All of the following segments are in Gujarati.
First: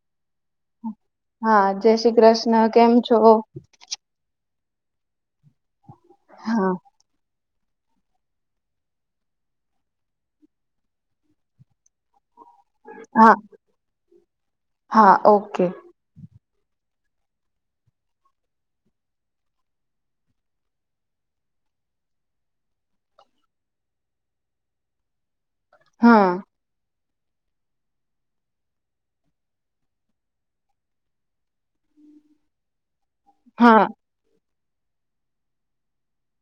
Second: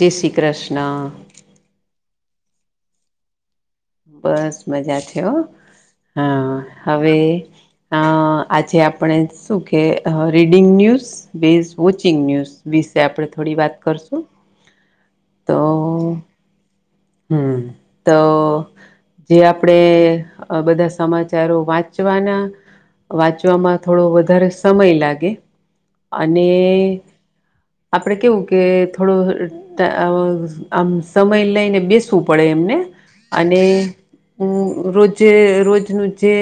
જેે શી હા જય શ્રી કૃષ્ણ કેમ છો? બસ મજા થયો હા હવે અ આજે આપણે શું કે reading news base watching news વિશે આપડ હા થોડી વાત કરશું હા તો ઓકે હમ્મ તો જે આપણેે બધા સમાચારો વાંચવાના વાંચવામાં થોડો વધારે સમય લાગે હા અને આપડે કેવું કે થોડો આમ સમય લઈને બેસવું પડે એમને અને હા હ રોજે રોજનું જે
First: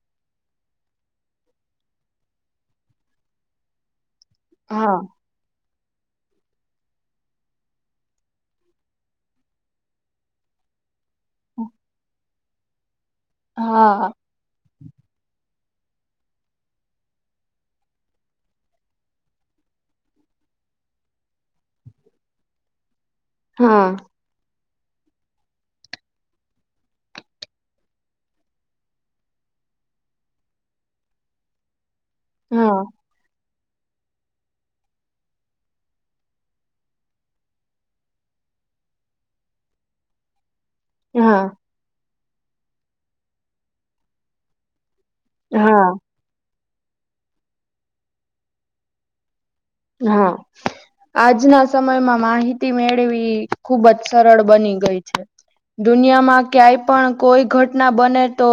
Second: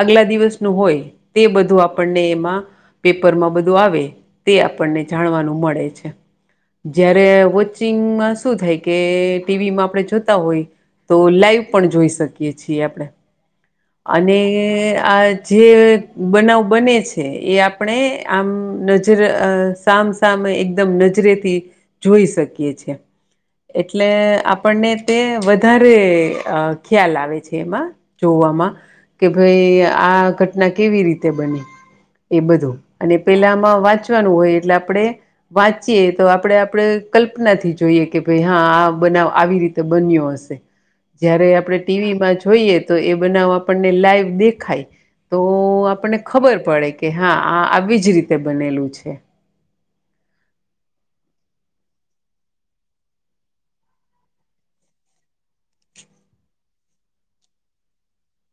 આગલા દિવસનું હોય તે બધું આપણને એમાં પેપર માં બધું આવે તે હા આપણને જાણવાનું મળે જયારે વોચિંગમાં શું થાય કે ટીવીમાં આપણે જોતા હોય તો લાઈવ પણ જોઈ શકીએ છીએ આપણે હા હા અને આ જે બનાવ બને છે એ આપણે આમ નજર સા મ સામે એકદમ નજરેથી જોઈ શકીએ છીએ હા એટલે આપણને તે વધારે ખ્યાલ આવે છે એમાં જોવામાં કે ભાઈ આ ઘટના કેવી રીતે બને એ બધું હા અને પેલા વાંચવાનું હોય એટલે આપણે વાંચીએ તો આપણે આપણે કલ્પના થી જોઈએ કે ભાઈ હા બનાવ આવી રીતે બન્યો હશે જય્યારે આપણે ટીવીમાં જોઈએ તો એ બનાવ આપણને લાઈવ દેખાય તો હા આપણને ખબર પડે કે હા આ આવી જ રીતે બનેલું છે. હા. આજના સમયમાં માહિતી મેળવી ખુબ જ સરળ બની ગઈ છે. દુનિયામાં ક્યાંય પણ કોઈ ઘટના બને તો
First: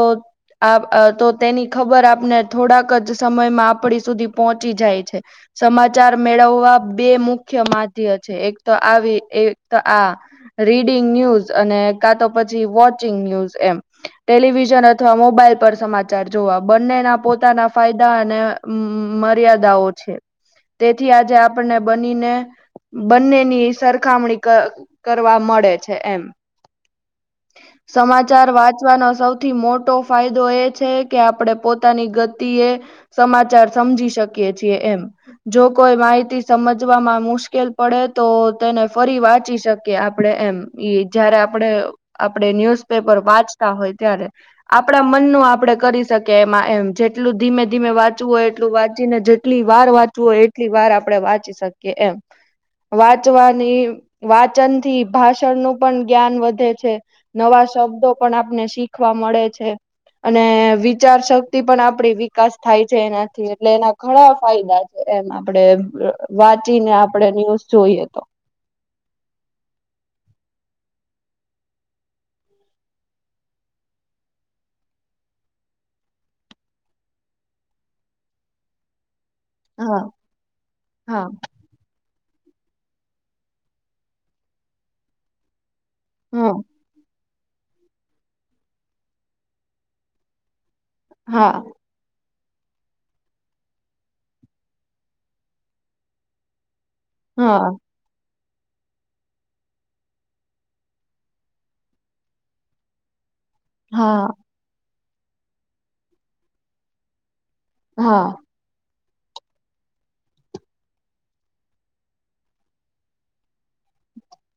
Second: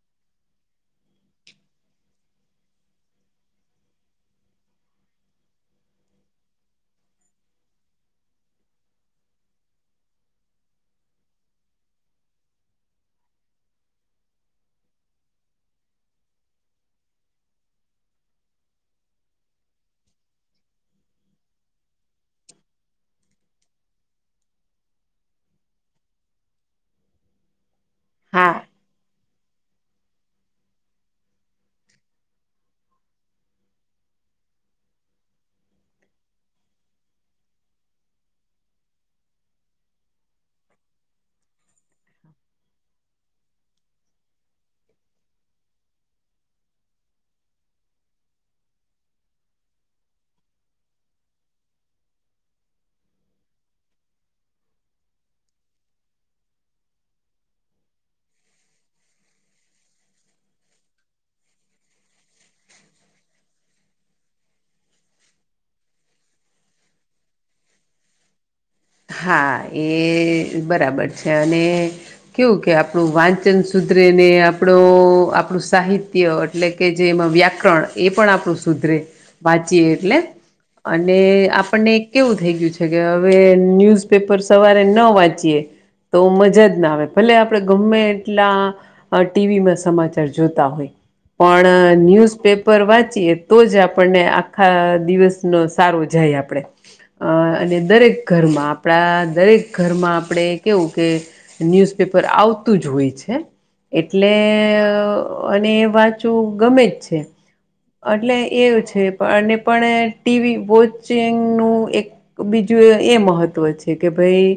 આ તો તેની ખબર આપને થોડાક જ સમયમાં આપડી સુધી પહોંચી જાય છે. સમાજ ચાર મેળવવા બે મુખ્ય માધ્ય છે. એક તો આવી એક તો આ રીડી ડીંગ ન્યૂઝ અને કાતો પછી વૉચિંગ ન્યૂઝ એમ ટેલિવિઝન અથવા મોબાઈલ પર સમાચાર જોવા બંનેના પોતાના ફાયદા અને મર્યાદાઓ છે. તેથી આજે આપણને બનીને બંનેની સરખામણી કર કરવા મળે છે એમ. [unintelligible] સમાચાર હા વાંચવાનો સૌથી મોટો ફાયદો એ છે કે આપડે પોતાની ગતિએ સમાચાર સમજી શકીએ છીએ એમ. જો કોઈ માહિતી સમજવામાં મુશ્કેલ પડે તો તેને ફરી વાંચી શકીએ આપડે જયારે આપણે આપણે ન્યુઝપેપર વાંચતા હોય ત્યારે આપણા મનનું આપણે કરી શકીએ એમાં એમ જેટલું ધીમે ધીમે વાંચવું હોય એટલું વાંચીને જેટલી વાર વાંચી જુઓ એટલી વાર આપડણે વાંચી શકીએ એમ. વાંચવાની વાચન થી ભાષણનું પણ જ્ઞાન વધે છે. નવા શબ્દો પણ આપને શીખવા મળે છે. અને વિચાર શક્તિ પણ આપડી વિકાસ થાય છે એનાથી એટલે એના ઘણા ફાયદા એમ આપડે વાંચીને આપણે ન્યૂઝ જોઈએ તો. હા એ બરાબર છે અને કેવું કે આપણું વાંચન સુધ્ર સુધરેને આપણું આપણું સાહિત્ય એટલે કે જેમાં વ્યાકરણ એ પણ આપણું સુધરે વાંચીએ હા એટલે અને હા આપણને કેવું થઈ ગયું છે કે હવે ન્યુઝપેપર સવારે ન વાંચી તો મજા હા જ ના આવે. ભલે આપણે ગમે એટલા ટીવીમાં સમાચાર જોતા હોય હા પણ ન્યૂઝ પેપર વાંચીએ તો જ આપણને આખા દિવસ નો સારો જાય આપડે. અ હા અને દરેક ઘરમાં આપણા દરેક ઘરમાં આપણે કેવું કે ન્યૂઝપેપર આવતું જ હોય છે. એટલે હા અને એ વાચું ગમે જ છે. હા એટલે એવું છે પણ ટીવી વોચિંગ નું એક બીજું એ મહત્વ છે કે ભાઈ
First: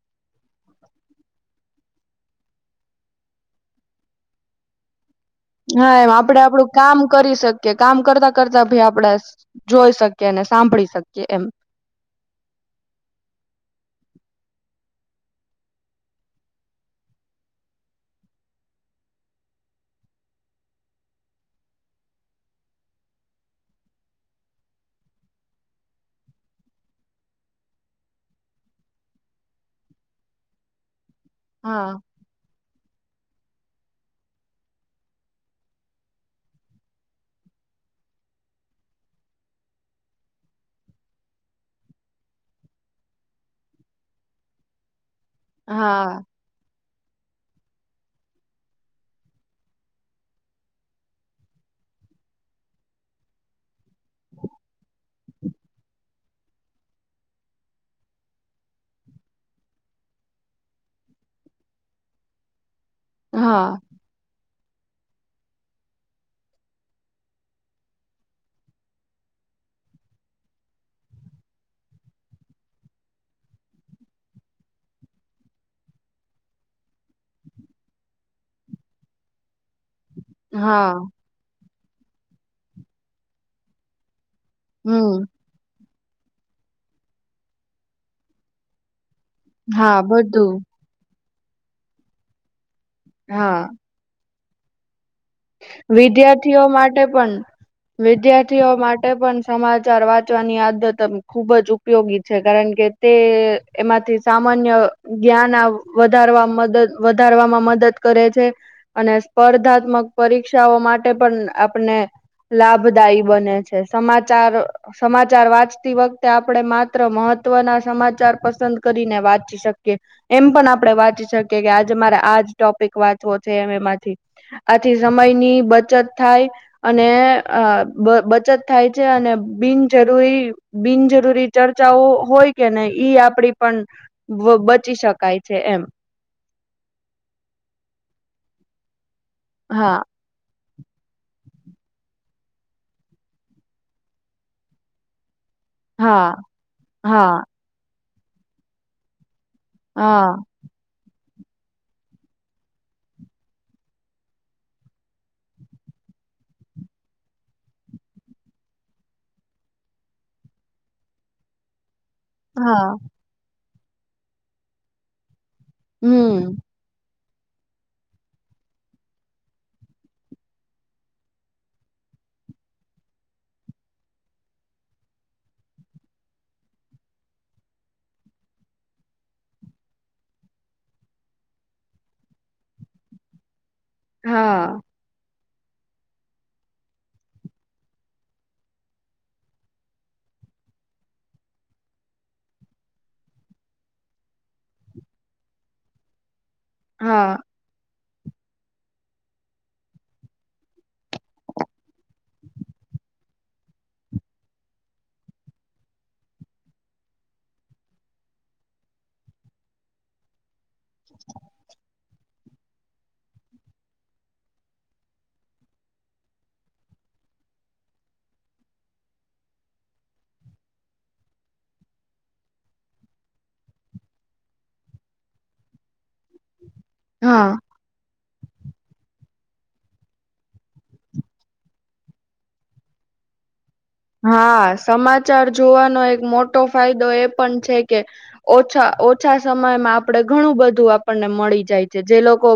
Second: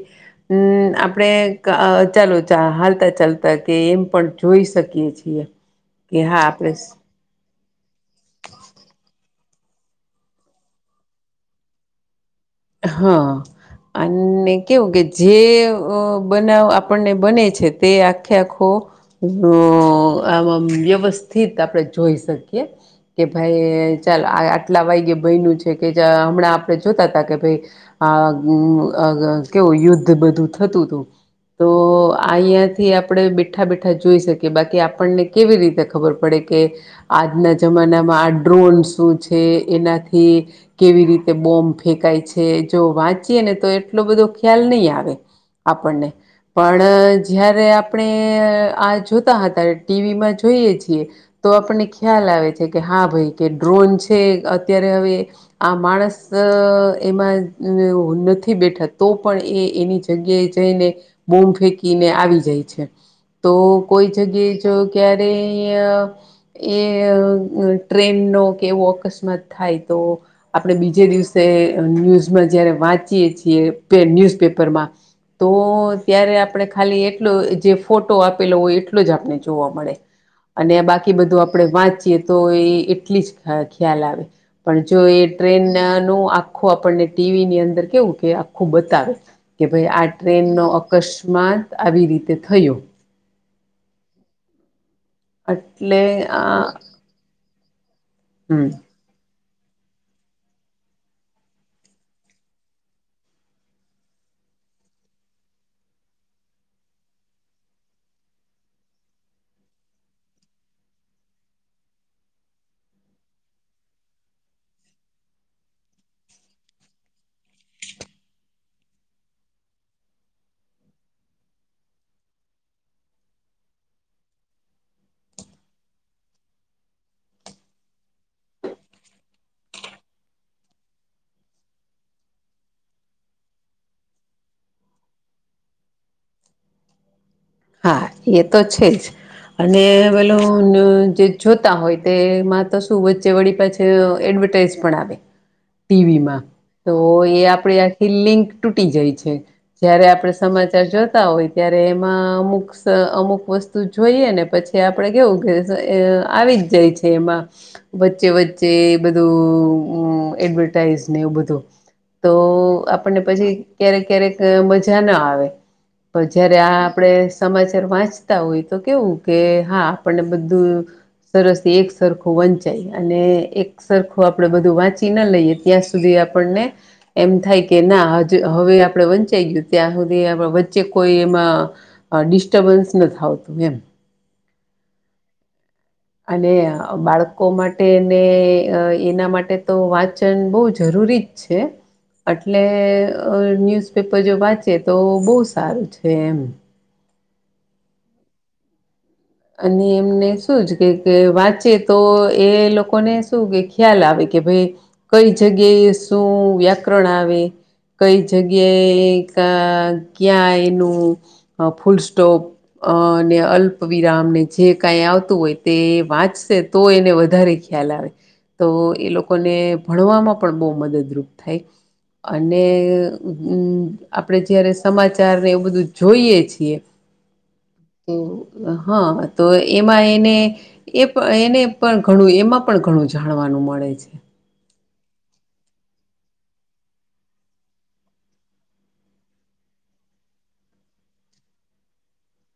હમ આપણે ચાલો ચ ચાલતા ચાલતા ત કે એમ પણ જોઈ શકીએ છીએ. હા એમ આપડે આપડું કામ કરી શકીએ કામ કરતા કરતા ભી આપડા જોઈ શકીએ અને સાંભળી શકીએ એમ. હા. અને કેવું કે જે બનાવ આપણને બને છે તે આખે આખો આ વ્યવસ્થિત આપણે જોઈ શકીએ કે ભાઈ ચાલ આ આટલા વાય્ય ભયનું છે કે હમણાં આપડે જોતા હતા કે ભાઈ આ કેવું યુદ્ધ બધું થતું હતું. તો હા આંયા થી આપણે બીઠા બેઠા જોઈ શકીએ બાકી આપણને કેવી રીતે ખબર પડે કે આજના જમા આ ડ્રોન શું છે એનાથી કેવી રીતે બોમ્બ ફેંકાય છે. જો વાંચીય ને તો એટલો બધો ખ્યાલ નહીં આવે આપણને હા પણ જયારે આપણે આ જોતા હતા ટીવીમાં જોઈએ છીએ તો આપણે ખ્યાલ આવે છે કે હા ભાઈ કે ડ્રોન છે, અત્યારે હવે આ માણસ એમાં નથી બેઠા તો પણ એ એની જગ્યાએ જઈને બોમ્બ ફેંકીને આવી જાય છે. તો હા કોઈ જગ્યા જો ક્યારે એ ટ્રેન નો કે એવો અકસ્માત થાય. તો આપણે બીજે દિવસે ન્યુઝમાં જયારે વાંચીએ છીએ ન્યુઝ પેપરમાં તો ત્યારે આપણે ખાલી એટલો જે ફોટો આપેલો હોય એટલો જ આપણે જોવા મળે. અને હા બાકી બધું આપડણે વાંચીએ તો એ એટલી જ ખ્યાલ આવે. પણ જો હમ એ ટ્રેન નું આખું આપણને ટીવીની અંદર કેવું કે આખું બતાવે કે ભાઈ હા આ ટ્રેન બધું નો અકસ્માત આવી રીતે થયો. હા. એટલે આ વિદ્યાર્થીઓ માટે પણ વિદ્યાર્થીઓ હમ માટે પણ સમાચાર વાંચવાની આદત ખુબ જ ઉપયોગી છે કારણ કે તે એમાંથી સા જ્ઞાન વધાર વધારવામાં મદદ કરે છે અને સ્પર્ધાત્મક પરીક્ષાઓ માટે પણ આપને લાભદાયી બને છે. સમાચાર સમાચાર વાંચતી વખતે આપણેે માત્ર મહ ત્વ સમાચાર પસંદ કરીને વાંચી શકીએ એમ પણ આપણે વાંચી શકીએ કે આજે મારે ટોપિક વાંચવો છે એમ એમાંથી થી સમયની બચત થાય અને બચત થાય છે અને બિન જરૂરી બિનજરૂરી ચર્ચાઓ હોય કે નને ઈ આપડી પણ પચી શકાય છે એમ. હા એ તો છે જ અને હા પેલું જે જોતા હોય તેમાં તો શું વચ્ચે વળી પાછ એડવર્ટાઈઝ પણ આવે હા ટીવીમાં તો એ હા આપડ આખી લિંક તૂટી જાય છે. જયારે આપડ હા સમાચાર જોતા હોય ત્યારે એમાં અમુક અમુક વસ્તુ જોઈએ ને પછી આપડે કેવું કે આવી જ જાય છે એમાં વચ્ચે વચ્ચે બધું એડવર્ટાઈઝને એવું બધું. તો હા આપણને પછી ક્યારેક ક્યારેક મજા ના આવે પણ હમ જયારે આ આપ સમાચાર વાંચતા હોય તો કેવું કે હા આપણને બધું સરસ થી એક સરખું વંચાય અને એક સરખું આપણેે બધું વાંચી ના લઈએ ત્યાં સુધી આપને એમ થાય કે ના હવે આપણે વંચાઈ ગયું ત્યાં સુધી વચ્ચે કોઈ એમાં ડિસ્ટર્બન્સ નથી આવતું એમ. હા. અને બાળકો માટે ને એના માટે તો વાંચન બહુ જરૂ રી જ છે. એટલે ન્યુઝપેપર જો વાંચે તો બહુ સારું છે એમ. હા. અને એમને શુંજ કે વાંચે તો એ લોકોને શું કે ખ્યાલ આવે કે ભાઈ કઈ જગ્યાએ શું વ્યાકરણ આવે કઈ જગ્યાએ ક ક્યાં એનું ફુલ હા ફુલસ્ટોપ અને [unintelligible] વિરામને જે કઈ આવતું હોય તે વાંચશે તો એને વધારે ખ્યાલ આવે. તો એ લોકોને ભણવામાં પણ બહુ મદદરૂપ થાય. અને આપડે જયારે સમાચાર ને એવું બધું જોઈએ છીએ હા. તો હા તો એમાં એને એ એને પણ ઘણું એમાં પણ ઘણું જાણવાનું મળે. છે. હા સમા ચાર જોવાનો એક મોટો ફાયદો એ પણ છે કે ઓછા ઓછા સમયમાં આપણે ઘણું બધું આપણને મળી જાય છે. જે લોકો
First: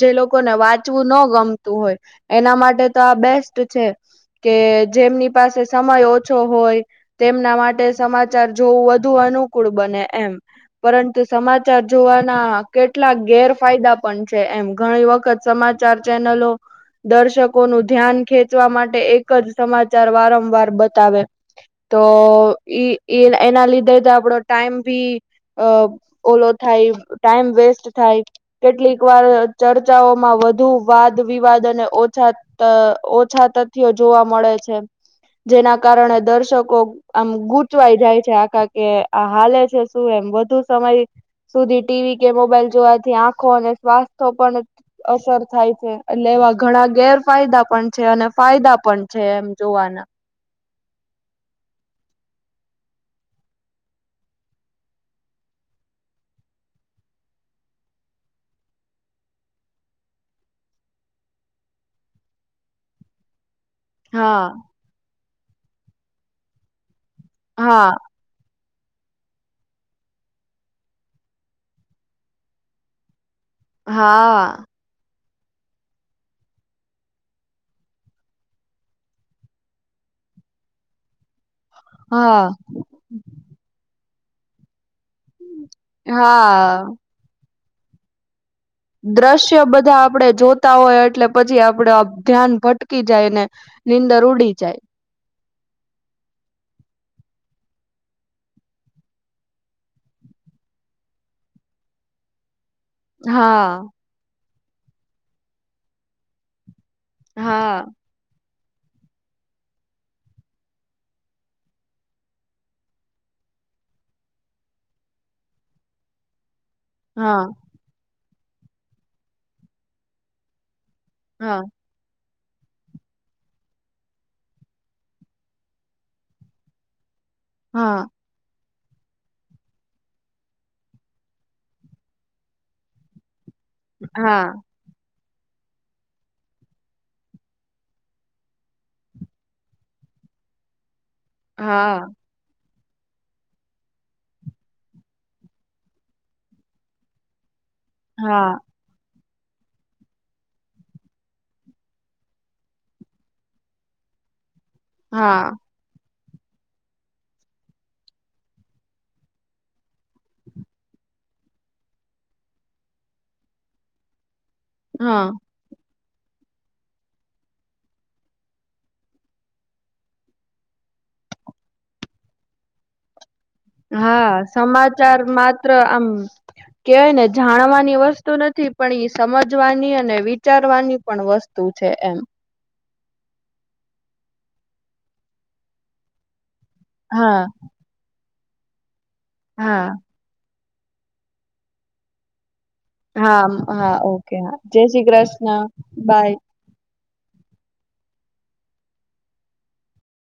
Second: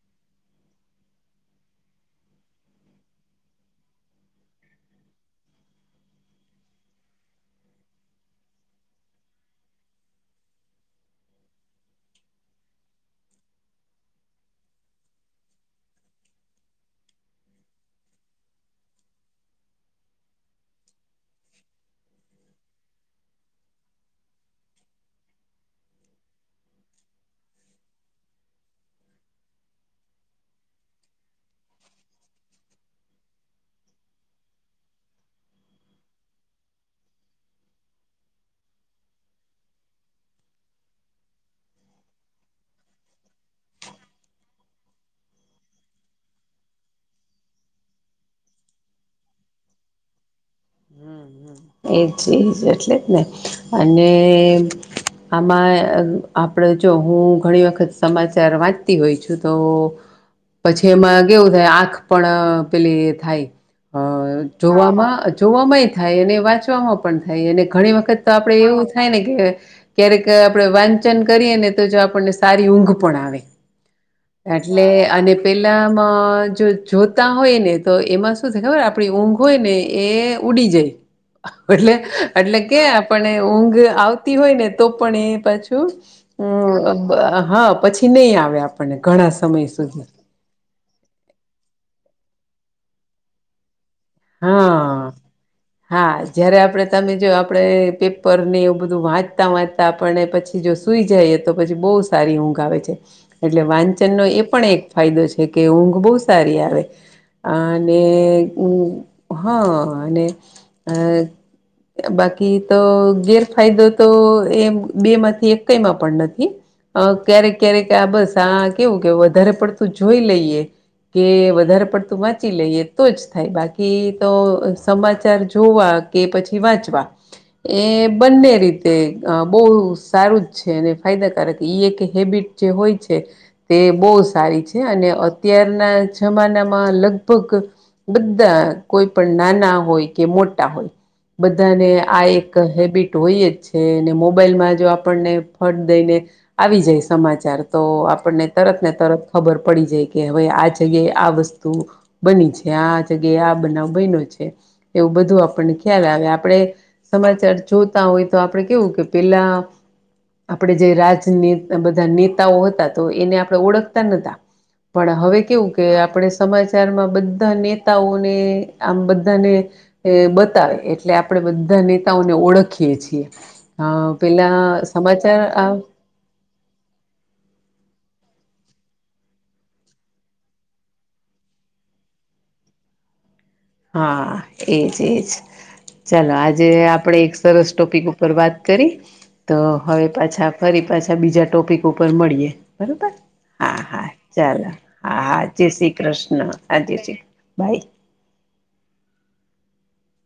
જે લોકોને વાંચવું ન ગમતું હોય એના માટે તો આ બેસ્ટ છે કે જેમની પાસે સમય ઓછો હોય તેમના માટે સમાચાર જોવું વધુ અનુકૂળ બને એમ. પરંતુ સમાચાર જોવાના કેટલાક ગેરફાયદા પણ છે એમ ઘણી વખત સમા આ [unintelligible] ચાર ચેનલો દર્શકો નું ધ્યાન ખેંચવા માટે એક જ સમાચાર વારંવાર બતાવે તો એ એના લીધે તો આપડો ટાઈમ ભી અ ઓલો થાય ટાઈમ વેસ્ટ થાય કેટલીક વાર ચર્ચાઓમાં વધુ વાદ વિવાદ અને ઓછા અ ઓછા તથ્યો જોવા મળે છે. જેના કારણે દર્શકો આમ ગૂચવાઈ જાય છે, આખા કે આ હાલે છે, શું એમ વધુ સમય સુધી ટીવી કે મોબાઈલ જોવાથી આંખો અને સ્વાસ્થ પણ અસર થાય છે, એટલે એવા ઘણા ગેરફાયદા પણ છે, અને ફાયદા પણ છે, એમ જોવાના. એજ એજ એટલે જ ને અને આમાં આપણે જો હું ઘણી વખત સમાચાર વાંચતી હોય છું, તો પછી એમાં કેવું થાય આંખ પણ પેલી થાય હા હ જોવામાં જોવામાંય થાય અને વાંચવામાં પણ થાય અને હા ઘણી વખત તો આપણે એવું થાય ને કે ક્યારેક આપણે વાંચન કરીએ ને તો જો આપણને સારી ઊંઘ પણ આવે. હા. એટલે અને પેલામાં જો જોતા હોય ને તો એમાં શું થાય ખબર આપણી ઊંઘ હોય ને એ ઉડી જાય એટલે હા. એટલે કે આપને ઊંઘ આવતી હોય ને તો પણ એ પાછું હા. હા પછી નહી આવે આપ. દ્રશ્ય બધા આપડે જોતા હોય. એટલે પછી આપડે ધ્યાન ભટકી જાય ને નીંદર ઉડી જાય. હા [inaudible] હા જયારે આપણે તમે જો આપણે પેપર ને એવું બધું વાંચતા વાંચતા આપણને પછી જોશું. સુઈ જાયએ તો પછી બહુ સારી ઊંઘ આવે છે. એટલે હા વાંચનનો એ પણ એક ફાયદો છે કે ઊંઘ બહુ સારી આવે હા અને ઊંઘ હ અને આ બાકી તો ગેરફાયદો તો એ બે માંથી એક કઈ માં પણ નથી. હા ક્યારેક ક્યારેક આ બસ આ કેવું કે વધારે પડતું જોઈ લઈએ કે હા વધારે પડતું વાંચી લઈએ તો જ થાય બાકી એ તો સમાચાર જોવા કે પછી વાંચવા એ હા બંને રીતે તે બહુ સારું જ છે, અને ફાયદાકારક એક હેબિટ જે હોય છે. તે બહુ હા સારી છે અને અત્યારના જમાનામાં લગભગ બધા કોઈ પણ નાના હોય કે મોટા હોય બધાને હા આ એક હે બીટ હોય જ છે, અને મોબાઈલમાં જો આપણને ફટ દઈને આવી જાય સમાચાર. તો આપણને હા તરત ને તરત ખબર પડી જાય કે હવે આ જગ્યાએ આ વસ્તુ બની છે, આ જગ્યાએ બનાવ બન્યો છે. એવું બધું હા આપને ખ્યાલ આવે આપણે સમાચાર જોતા હોય તો આપડે કેવું કે પેલા આપણે જે રાજને બધા નેતાઓ હતા તો એને આપણે ઓળખતા નતા પણ હા હવે કેવું કે આપણે સમાચારમાં બધા નેતાઓ ને આમ બધાને બતાવે એટલે આપણે બધા નેતાઓને ઓળખીએ છીએ. અ હા, પેલા સમાચાર માત્ર આ આમ કેવાય ને જાણવાની વસ્તુ નથી પણ ઈ સમજવાની અને વિચારવાની પણ વસ્તુ છે. એમ હા એજ એજ ચાલો આજે આપડે એક હા સરસ ટોપિક ઉપ પર વાત કરી તો હા હવે પાછા ફરી પાછા બીજા ટોપિક ઉપર મળીએ. બરોબર હા હા ઓકે હા ચાલો જય શ્રી હા હા કૃષ્ણ જય શ્રી બાય કૃષ્ણ હા જય શ્રી કૃષ્ણ. ભાઈ